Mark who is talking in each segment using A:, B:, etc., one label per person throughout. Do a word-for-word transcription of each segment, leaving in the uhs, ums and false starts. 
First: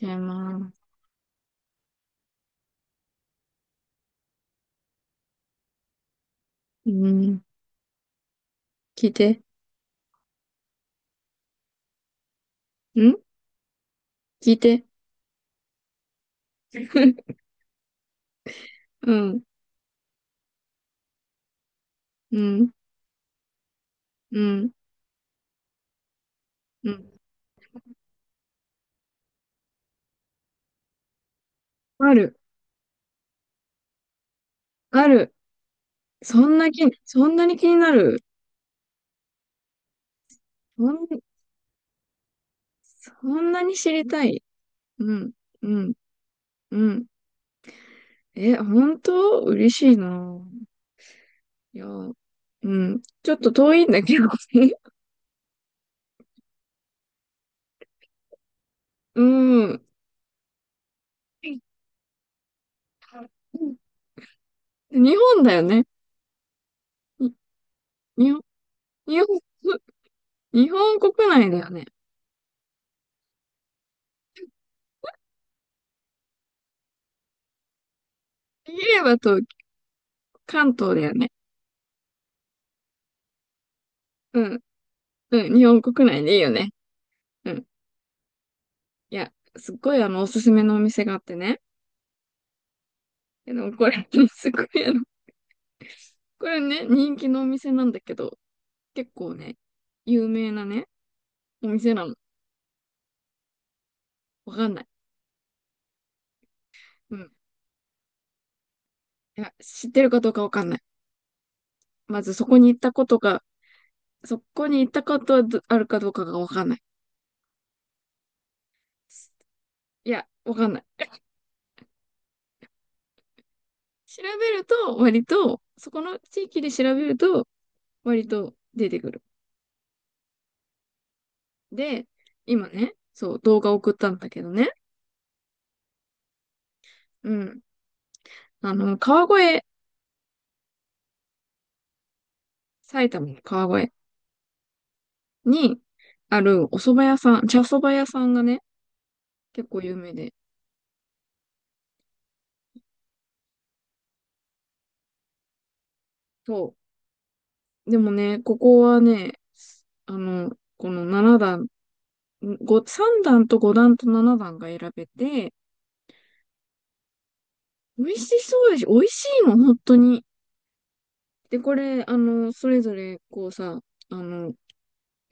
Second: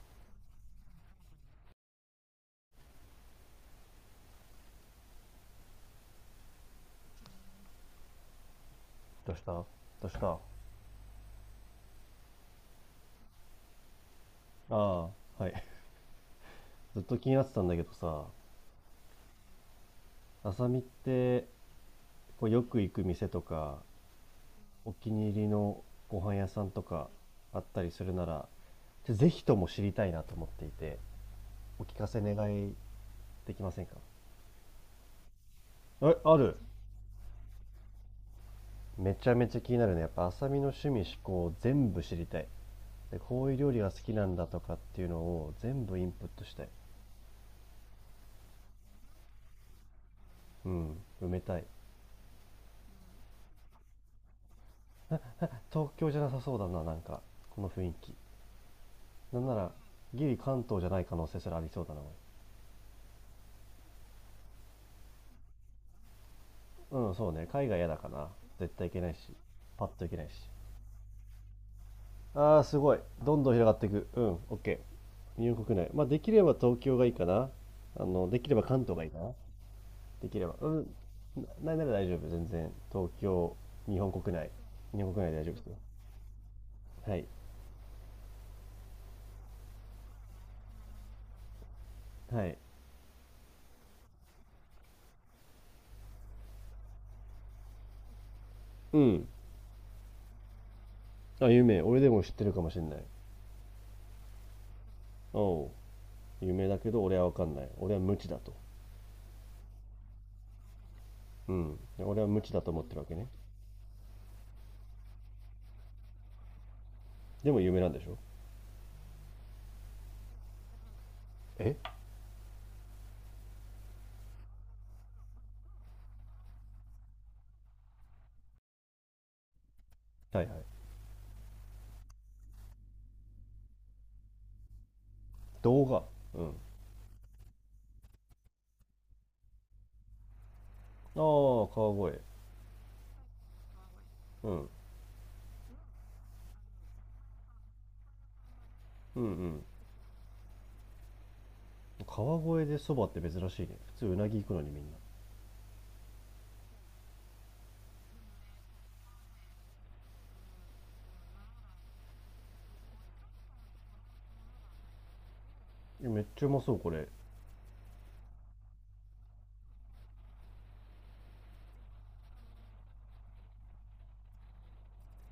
A: 違います。うん。聞い
B: どう
A: て。
B: したどうした。あ
A: ん、聞いて。
B: あ、はい。ずっと気にな ってたんだけどさ、
A: うん。
B: あさみって
A: う
B: こうよ
A: ん。
B: く行く店とか、
A: うん。
B: お気に入りのご飯屋さんと
A: う
B: か
A: ん。
B: あったりするなら、ちょぜひとも知りたいなと思っていて、お聞か
A: あ
B: せ願
A: る。
B: いできませんか？
A: ある。
B: え、ある。
A: そんな気、そんなに気になる？
B: めちゃめちゃ気になるね。やっぱあさみの
A: そ
B: 趣味思
A: ん、
B: 考全部知りたい。で、
A: そ
B: こう
A: ん
B: いう
A: な
B: 料
A: に
B: 理が
A: 知
B: 好
A: り
B: き
A: た
B: なん
A: い？
B: だとかっていう
A: う
B: の
A: ん。
B: を
A: う
B: 全
A: ん。
B: 部インプットしたい。
A: うん。え、本当嬉しいな。
B: うん、埋めたい。
A: いや、うん。ちょっと遠いんだけど。
B: 東京じゃなさそうだな、なんか、この雰囲気。
A: う
B: なんなら、
A: ん。
B: ギリ関東じゃない可能性すらありそうだな。
A: 日本だよね。
B: うん、そ
A: に
B: うね。海外嫌だかな。
A: 日本、
B: 絶対行けない
A: 日
B: し。
A: 本、
B: パッと行けないし。
A: 日本国内だよね。
B: あー、すごい。どんどん広がっていく。うん、OK。日本国内。まあ、できれば東京がいいかな。あの、できれば
A: 言
B: 関東
A: え
B: がいい
A: ば
B: かな。
A: と
B: できれば。う
A: 関
B: ん。
A: 東だよね。
B: な、んなら大丈夫。全然。東京、日本国
A: う
B: 内。
A: ん
B: 日本国内で大
A: う
B: 丈
A: ん、
B: 夫で
A: 日
B: すよ。
A: 本国内でいいよね。
B: はい。
A: うん。いや、すっごいあの、おすすめのお店があってね。
B: はい。
A: でもこれ、すごいあの、これね、人気のお店なんだけど、
B: う
A: 結
B: ん。
A: 構ね、有名なね、
B: あ、有
A: お
B: 名。
A: 店
B: 俺
A: な
B: で
A: の。
B: も知ってるかもしれない。
A: わかんない。
B: おう。有名だけど、
A: う
B: 俺
A: ん。
B: は
A: い
B: わかんない。俺は無知だと。
A: や、知ってるかどうかわかんない。
B: うん。
A: ま
B: 俺は
A: ず
B: 無
A: そ
B: 知
A: こ
B: だ
A: に
B: と
A: 行っ
B: 思っ
A: た
B: てる
A: こ
B: わけ
A: と
B: ね。
A: が、そこに行ったことはどあるかどうかがわかんない。
B: でも有名なんでしょ？
A: いや、わかんない。
B: え、
A: 調べると、割と、そこの地域で調べると、割と出てくる。
B: はいはい。
A: で、今ね、そう、動画送ったんだけどね。
B: 動画。うん。あ
A: うん。あの、川越、
B: あ、川越、
A: 埼玉の川越
B: うん、うん。
A: にあるお蕎麦屋さん、茶蕎麦屋さんがね、
B: うん、
A: 結構有名で。
B: 川越でそばって珍しいね。普通うなぎ行くのにみんな。
A: そう。でもね、ここはね、あの、このななだん段、ごさんだん段とごだん段とななだん段が選べて、
B: いや、めっちゃうまそうこれ。
A: 美味しそうでし、美味しいの、本当に。で、これ、あの、それぞれ、こうさ、あの、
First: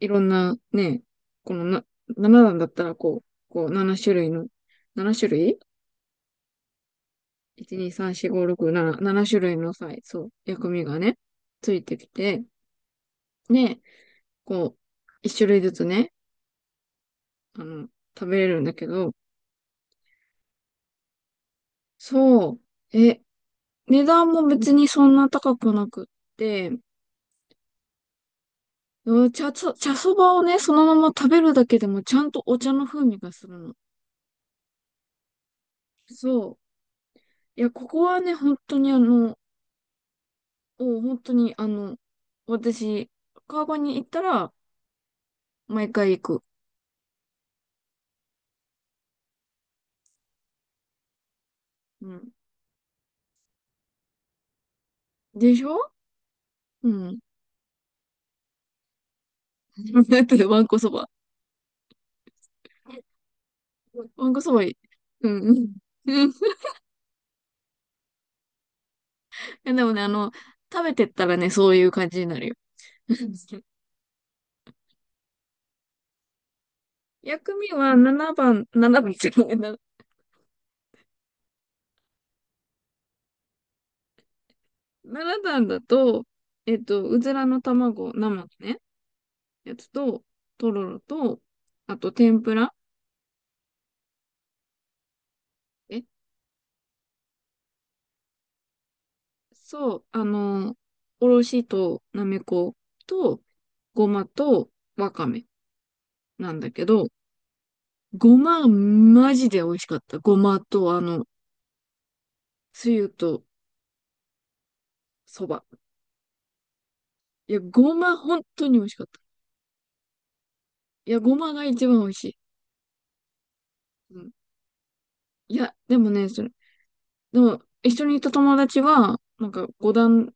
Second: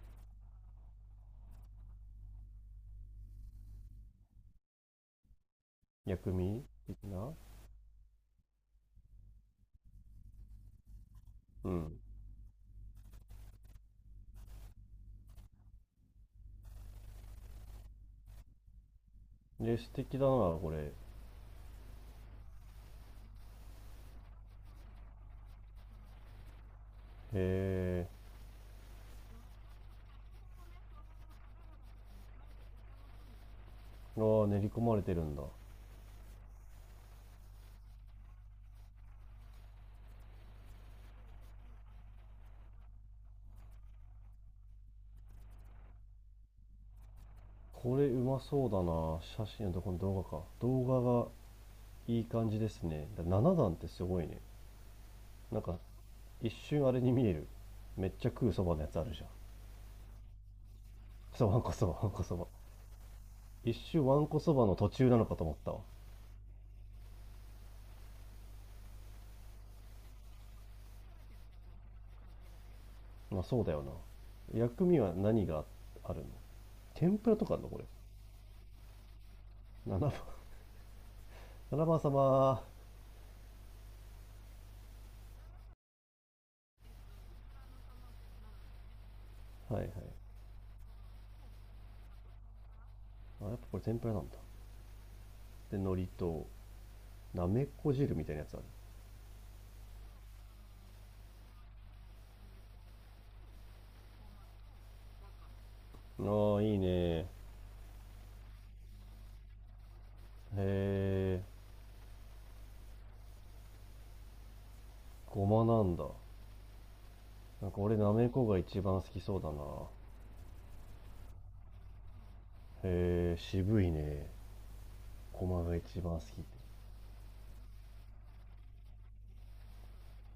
A: いろんなね、このな、ななだん段だったら、こう、こう、ななしゅるい種類の、ななしゅるい種類、
B: 薬味的な。
A: いち、に、さん、し、ご、ろく、しち、ななしゅるい種類のさそう、薬味がね、
B: う
A: ついて
B: ん。
A: きて、で、こう、いっしゅるい種類ずつね、あの、食べれるんだけど、
B: で、素敵だなこれ。へ
A: そう、え、値段も別にそんな高くなくって、
B: え。
A: うん。茶そ、茶そばをね、そのまま食べるだけでもちゃんとお茶の風味がするの。
B: ああ、練り込まれてるんだ。
A: そう。いや、ここはね、本当にあの、お本当にあの、私、川越に行ったら、毎回行く。
B: これうまそうだな。写真のとこの動画か動画が
A: う
B: いい
A: ん。
B: 感じですね。だなな段ってすごいね。
A: で
B: なん
A: しょ。
B: か一瞬
A: う
B: あれに
A: ん。
B: 見える。めっちゃ食うそばのやつあるじゃん。
A: だってわんこそば。
B: そばんこそばんこそば、一瞬わ
A: わ
B: ん
A: ん
B: こ
A: こそ
B: そ
A: ば
B: ば
A: いい。
B: の途中なの
A: う
B: か
A: ん。
B: と
A: う
B: 思った
A: ん。
B: わ。
A: うん。いや、でもね、あの、食べてったらね、そういう感じになるよ。
B: まあそ うだよな。薬味は何があるの？天ぷらとか
A: 薬
B: あるの
A: 味
B: これ？
A: はななばん、ななばんっていうのかな、
B: ななばん、 なな 番様。は
A: なな段だと、えっと、うずらの卵、生のね、
B: い
A: や
B: はい。
A: つと、とろろと、あと天ぷら、
B: あ、やっぱこれ天ぷらなんだ。で、
A: え、
B: 海苔となめこ汁みたいなやつあ
A: そう、あの、おろしとなめこと、ごまとわかめ
B: る。
A: な
B: あ
A: ん
B: あ、
A: だ
B: いい
A: け
B: ね。
A: ど、
B: へ
A: ごま、マジで美味しかった。ごまと、あの、
B: え、
A: つゆと、
B: ご
A: そば。
B: まなんだ。
A: いや、
B: なんか
A: ご
B: 俺な
A: ま
B: め
A: 本
B: こが
A: 当に
B: 一
A: 美味し
B: 番
A: かっ
B: 好
A: た。
B: きそうだな。
A: いや、ごまが一番美味しい。
B: へえ、渋い
A: う
B: ね。
A: ん。
B: ご
A: い
B: ま
A: や、
B: が
A: で
B: 一
A: も
B: 番好きっ
A: ね、そ
B: て。
A: れ、でも、一緒にいた友達は、なんか五段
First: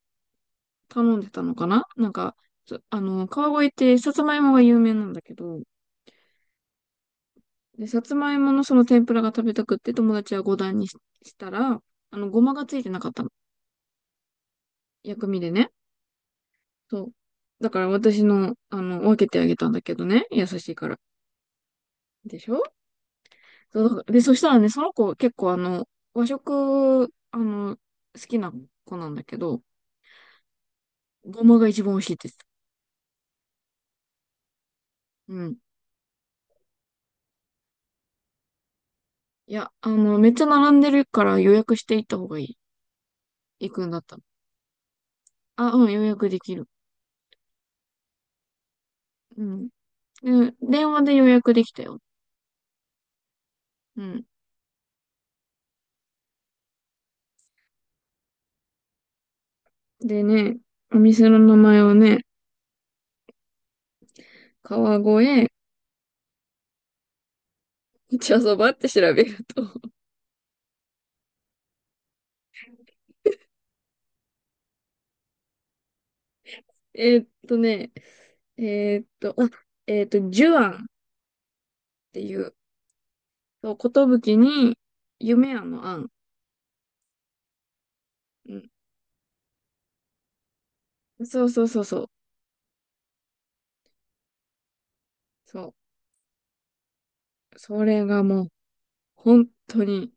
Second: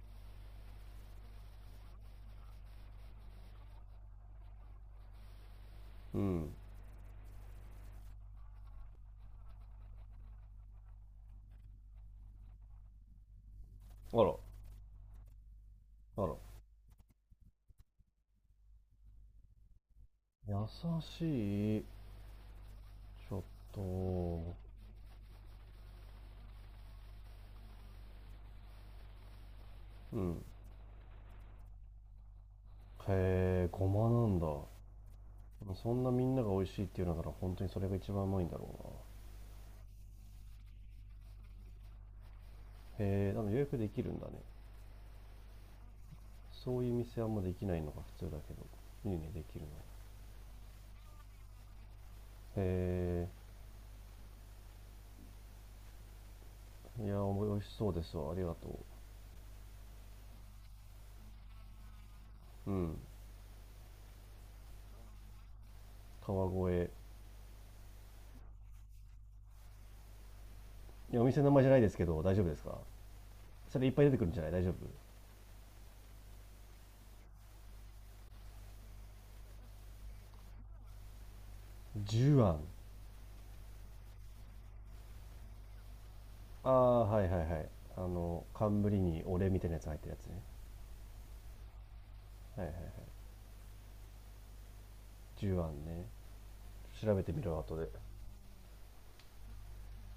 A: 頼んでたのかななんか、そあの、川越ってさつまいもが有名なんだけど、
B: うん。
A: で、さつまいものその天ぷらが食べたくって友達は五段にししたら、あの、ごまがついてなかったの。
B: あら。
A: 薬味でね。
B: あら。
A: そう。だから私の、あの、分けてあげたんだけどね。優
B: 優
A: しいから。
B: しい。
A: でしょ。
B: ちょっ
A: そうで、そした
B: と。
A: らね、その子結構あの、和食、あの、好きな子なんだけど、
B: うん。
A: ごまが一番美味しいです。
B: へえ、ごまなんだ。
A: うん。
B: そんなみんなが美味しいっていうのなら本当にそれが一番うまいんだろ
A: いや、あの、めっちゃ並んでるから予約していった方がいい。
B: うな。へえ、でも予
A: 行
B: 約
A: く
B: で
A: んだ
B: き
A: っ
B: る
A: た
B: ん
A: ら。
B: だね。
A: あ、うん、予約できる。
B: そういう店あんまできないのが普通だけど。いいね、
A: う
B: できる
A: ん。
B: の。
A: で、電話で予約できたよ。
B: へ
A: うん。
B: え、いや、美味しそうですわ。ありがと
A: でね、お店の名前をね、
B: う。うん。
A: 川越
B: 川越。
A: 茶そばって調べると。
B: いや、お店の名前じゃないですけど、大丈夫ですか？それいっぱい出てくるんじゃない？大丈夫？
A: えーっとね、えーっと、あ、えーっと、寿庵っ
B: ジ
A: てい
B: ュア
A: う、
B: ン。
A: そう、寿に夢庵の庵。
B: ああ、はいはいはい。あの、冠にお礼みたいなやつ入ってるやつね。
A: そうそうそうそう。
B: はいはいはい。ジュア
A: そ
B: ンね。調べてみる
A: う。
B: わ、後
A: そ
B: で。
A: れがもう、本当に、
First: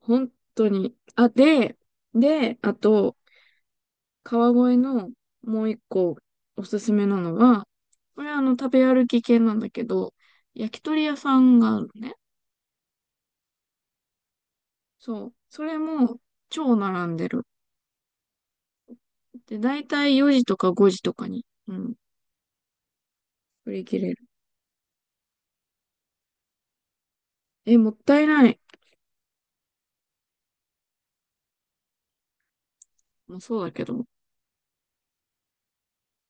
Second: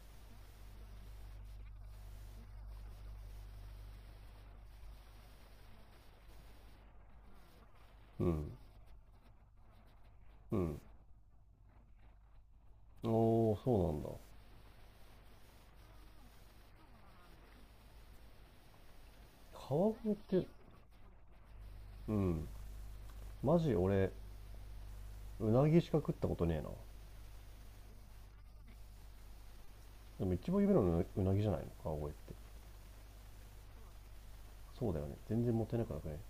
A: 本当に。あ、で、で、あと、川越のもう一個おすすめなのは、こ
B: う
A: れはあ
B: ん。
A: の、食べ歩き系なんだけど、
B: う
A: 焼
B: ん。
A: き鳥屋さんがあるのね。
B: おお、そうなんだ。
A: そう。それも、超並んでる。で、だい
B: 川
A: た
B: 越っ
A: いよじ
B: て、
A: とかごじとかに、うん、
B: うん、マ
A: 売
B: ジ
A: り切
B: 俺、
A: れる。
B: うなぎしか食ったことねえな。
A: え、もったいない。
B: でも一番有名なのうなぎじゃないの川越って。
A: もうそうだけど。
B: そうだよね。全然もったいなくなくね？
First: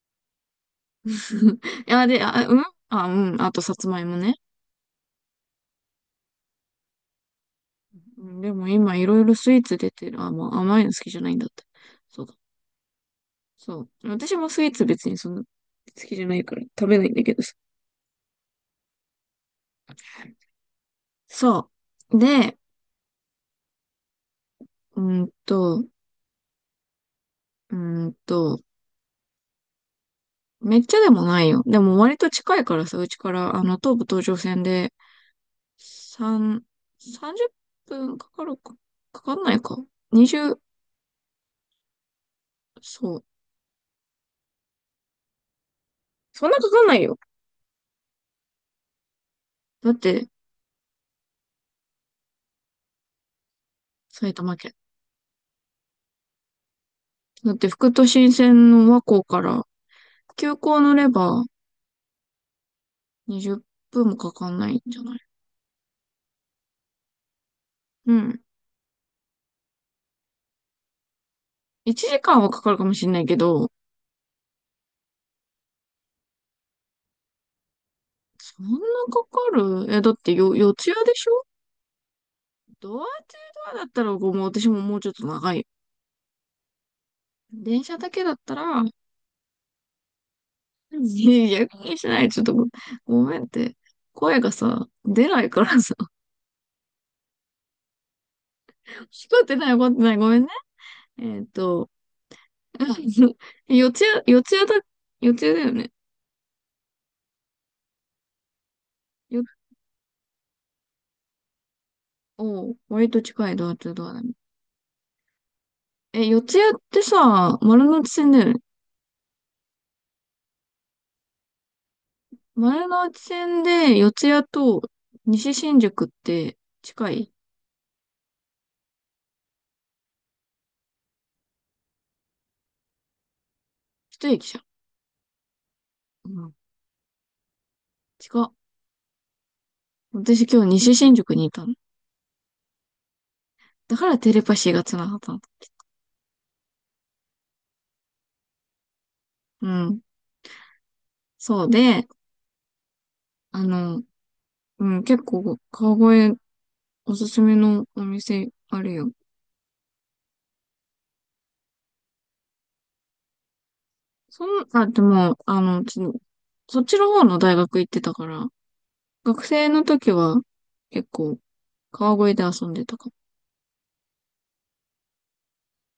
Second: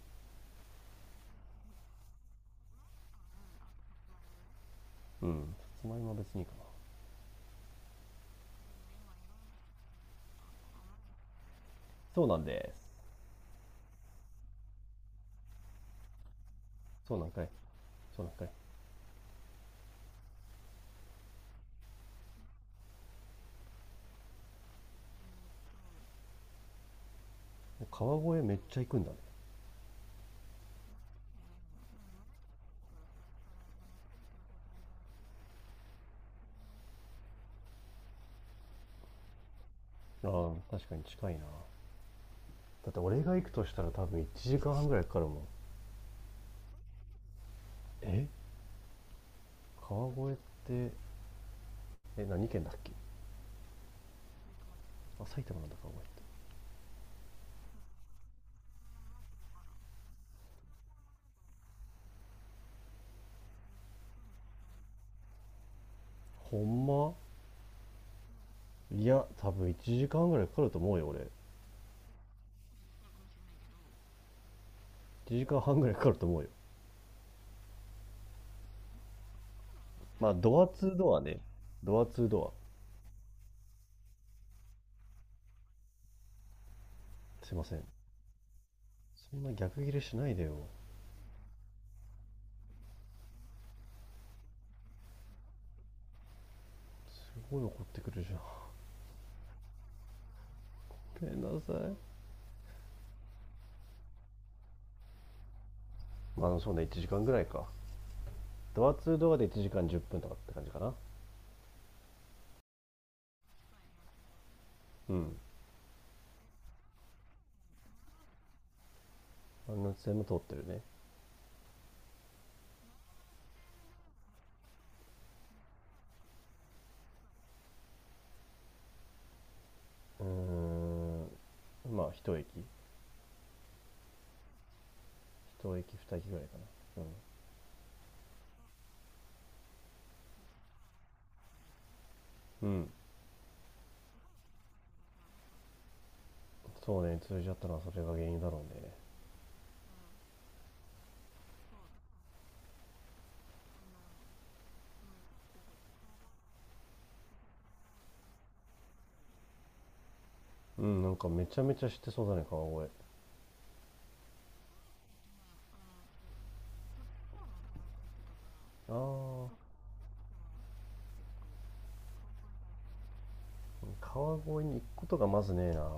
A: いや、で、あ、うん。あ、うん。あと、さつまいもね。
B: うん。さつまいもは別にいいかな。
A: うん。でも今いろいろスイーツ出てる。あ、まあ甘いの好きじゃないんだって。そ
B: そ
A: う
B: う
A: だ。
B: なんです。
A: そう。私もスイーツ別にそんな好きじゃないから食べないん
B: そう
A: だ
B: なん
A: けど
B: かい。
A: さ。
B: そうなんかい。
A: そう。で、うーんと、うーん
B: 川越めっ
A: と、
B: ちゃ行くんだね。
A: めっちゃでもないよ。でも割と近いからさ、うちから、あの、東武東上線で、三さんじゅっぷんかかるか、かかんないか。
B: ああ、
A: にじゅう、
B: 確かに近いな。だって
A: そ
B: 俺
A: う。
B: が行くとしたら多分いちじかんはんぐらいかかるもん。
A: そんなかかんないよ。
B: え、
A: だっ
B: 川
A: て、
B: 越って、え、何県だっけ？
A: 埼玉県。
B: あ、埼玉なんだ川越って。
A: だって、副都心線の和光から、急行乗れば、にじゅっぷんもかかんないんじゃない？
B: ほんま？
A: うん。
B: いや、多分いちじかんぐらいかかると思うよ、俺。
A: いちじかんはかかるかもしれないけど、
B: いちじかんはんぐらいかかると思うよ。
A: そんなかかるえ、だっ
B: ま
A: て
B: あ、
A: よ、
B: ドア
A: 四ツ
B: ツー
A: 谷で
B: ドア
A: し
B: ね。
A: ょ？
B: ドアツードア。
A: ドアツードアだったら、ごめん、私ももうちょっと長いよ。
B: すいませ
A: 電
B: ん。
A: 車だけだったら、
B: そんな逆切れしないでよ。
A: いや、逆にしない。ちょっとご、ごめんって。声がさ、出ないからさ。
B: すごい怒ってくるじゃん。
A: 聞こえてない、聞こえてない。ごめんね。
B: ごめ
A: え
B: ん
A: っ
B: なさ
A: と、
B: い。
A: 四ツ谷、四ツ谷だ、四ツ谷だよね。
B: まあ、そうね、いちじかんぐらいか。ドアツードア
A: よ、
B: でいちじかんじゅっぷんとかって感じかな。
A: おう、割と近いドアツードアだね。
B: うん。
A: え、四ツ谷ってさ、丸ノ内線だよね。
B: あの線も通ってるね。
A: 前の内線で四谷と西新宿って近い
B: うーん。まあ、一駅。
A: 一駅じゃ
B: 一駅、二駅ぐ
A: ん。う
B: らい
A: ん。
B: かな。うん。
A: 近っ。私今日西新宿にいたの。
B: うん。
A: だからテレパシーが繋がったの。
B: そうね、通じ合ったのはそれが原因だろうね。
A: うん。そうで、あの、うん、結構川越おすすめのお店あるよ。
B: うん、なんかめちゃめちゃ知ってそうだね、川越。
A: そん、あ、でも、あの、ちそっちの方の大学行ってたから、
B: あ
A: 学
B: あ、
A: 生の時は結構川越で遊んでたかも。
B: 川越に行くことがまずねえな。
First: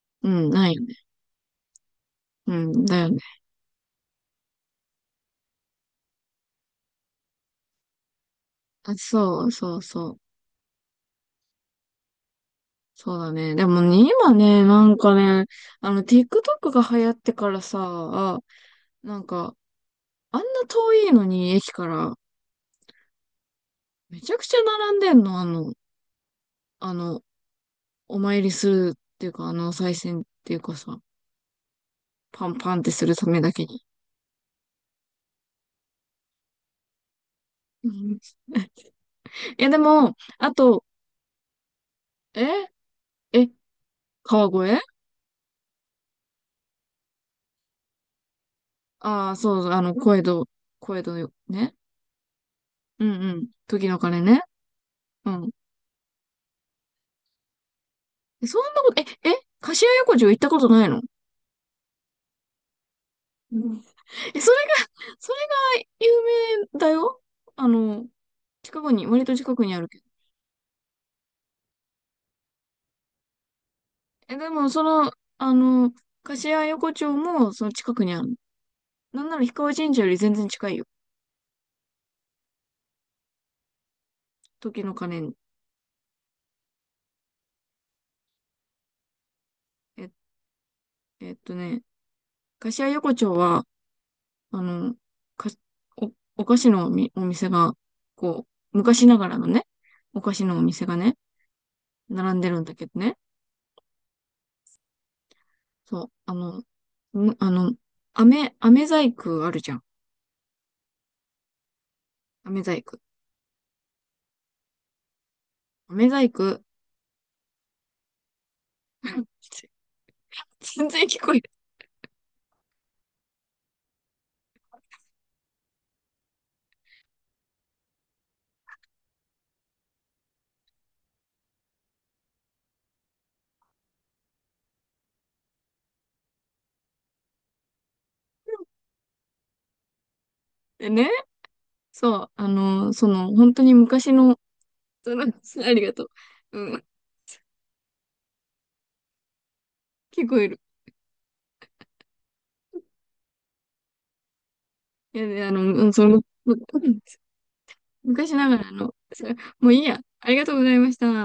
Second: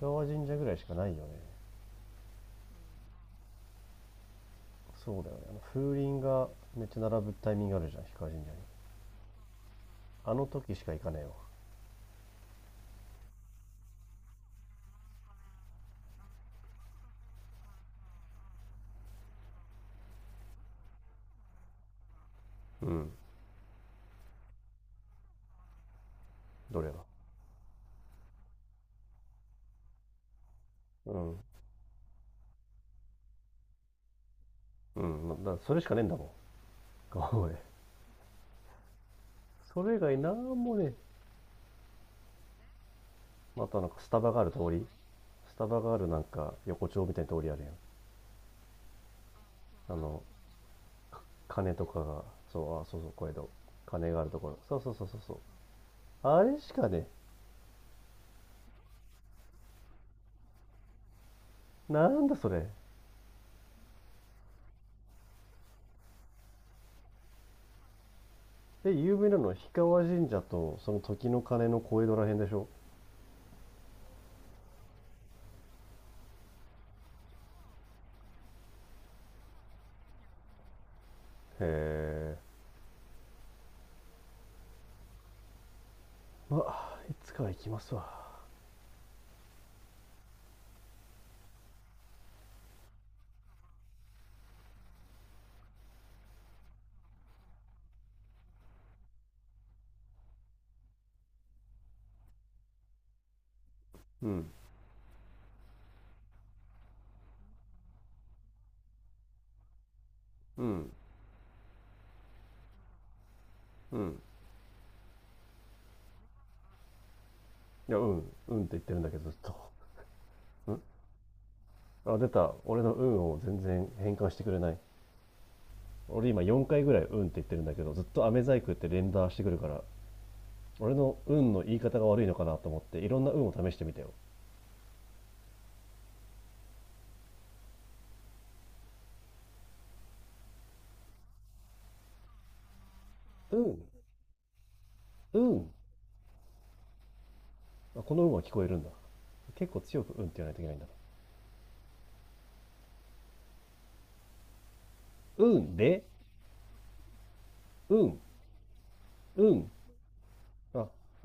B: 氷川
A: う
B: 神
A: ん、
B: 社ぐ
A: な
B: ら
A: い
B: い
A: よ
B: しか
A: ね。
B: ないよね。
A: うん、だよね。
B: そうだよね。あの風鈴がめっちゃ並ぶタイミングあるじゃん氷川神社に。
A: あ、そうそうそう。
B: あの時しか行かねえわ。
A: そうだね。でもね、今ね、なんかね、あの、ティックトック が流行ってからさ、なんか、あんな遠いのに駅から、
B: うん。
A: めちゃくちゃ並んでんの、あの、
B: どれ
A: あ
B: は。
A: の、お参りするっていうか、あの、お賽銭っていうかさ、
B: うん。
A: パンパンってするためだけに。
B: うん。ま、だからそれしかねえんだもん川越。
A: うん。いや、で
B: それ以
A: も、
B: 外な
A: あ
B: んも
A: と、
B: ねえ。
A: ええ
B: あとなんかスタバがあ
A: 川
B: る通
A: 越
B: り、スタバがあるなんか横丁みたいな通りあるやん。
A: ああー、そうそう、あの、
B: あ
A: 小江
B: の
A: 戸、小江戸よ、ね。
B: 鐘とかが、そう、あ、そう
A: う
B: そ
A: ん
B: う、小江
A: うん。
B: 戸、
A: 時の
B: 鐘
A: 鐘
B: があると
A: ね。
B: ころ、そうそうそうそう
A: う
B: そ
A: ん。
B: う。あれしかね
A: そんなこと、え、え、柏屋横丁行ったことないの？
B: え。なんだそれ？
A: え、それが、それが有名だよ。あの、近く
B: で、
A: に、
B: 有
A: 割
B: 名
A: と
B: なの
A: 近
B: は
A: くに
B: 氷
A: あるけ
B: 川
A: ど。
B: 神社とその時の鐘の小江戸らへんでしょ？
A: え、でも、その、あの、柏横丁も、その近くにある。なんなら氷川神社より全然近いよ。
B: へえ。
A: 時の鐘に。
B: まあいつかは行きますわ。
A: え、えっとね、柏横丁は、あの、か、お、お菓子のおみ、お店が、こう、昔ながらのね、お菓子のお店がね、並んでるんだけどね。
B: うん。
A: そう、あの、むあの、飴、飴細工あるじゃん。
B: うん。
A: 飴細工。
B: うん。
A: 飴細工。
B: いや、うんうんって言ってるんだけどずっと。ん、
A: 全然聞こえ
B: あ、出た。俺の運を全然変換してくれない。俺今よんかいぐらいうんって言ってるんだけどずっと飴細工って連打してくるから、俺の運の言い方が悪いのかなと思っていろんな運を試してみたよ。
A: てね。そう、あの、その、本
B: う
A: 当に
B: ん。
A: 昔の、その、
B: う
A: あ
B: ん。
A: りがとう。うん、
B: あ、この運は聞こえるんだ。結構強くうん
A: 聞
B: って
A: こ
B: 言
A: え
B: わない
A: る。
B: といけないんだ。
A: いや、で、
B: う
A: あの、
B: ん。
A: うん、
B: で、
A: その、うん、
B: うん。
A: 昔ながらの、それ
B: う
A: も
B: ん。
A: ういいや。ありがとうござい
B: あ
A: ました。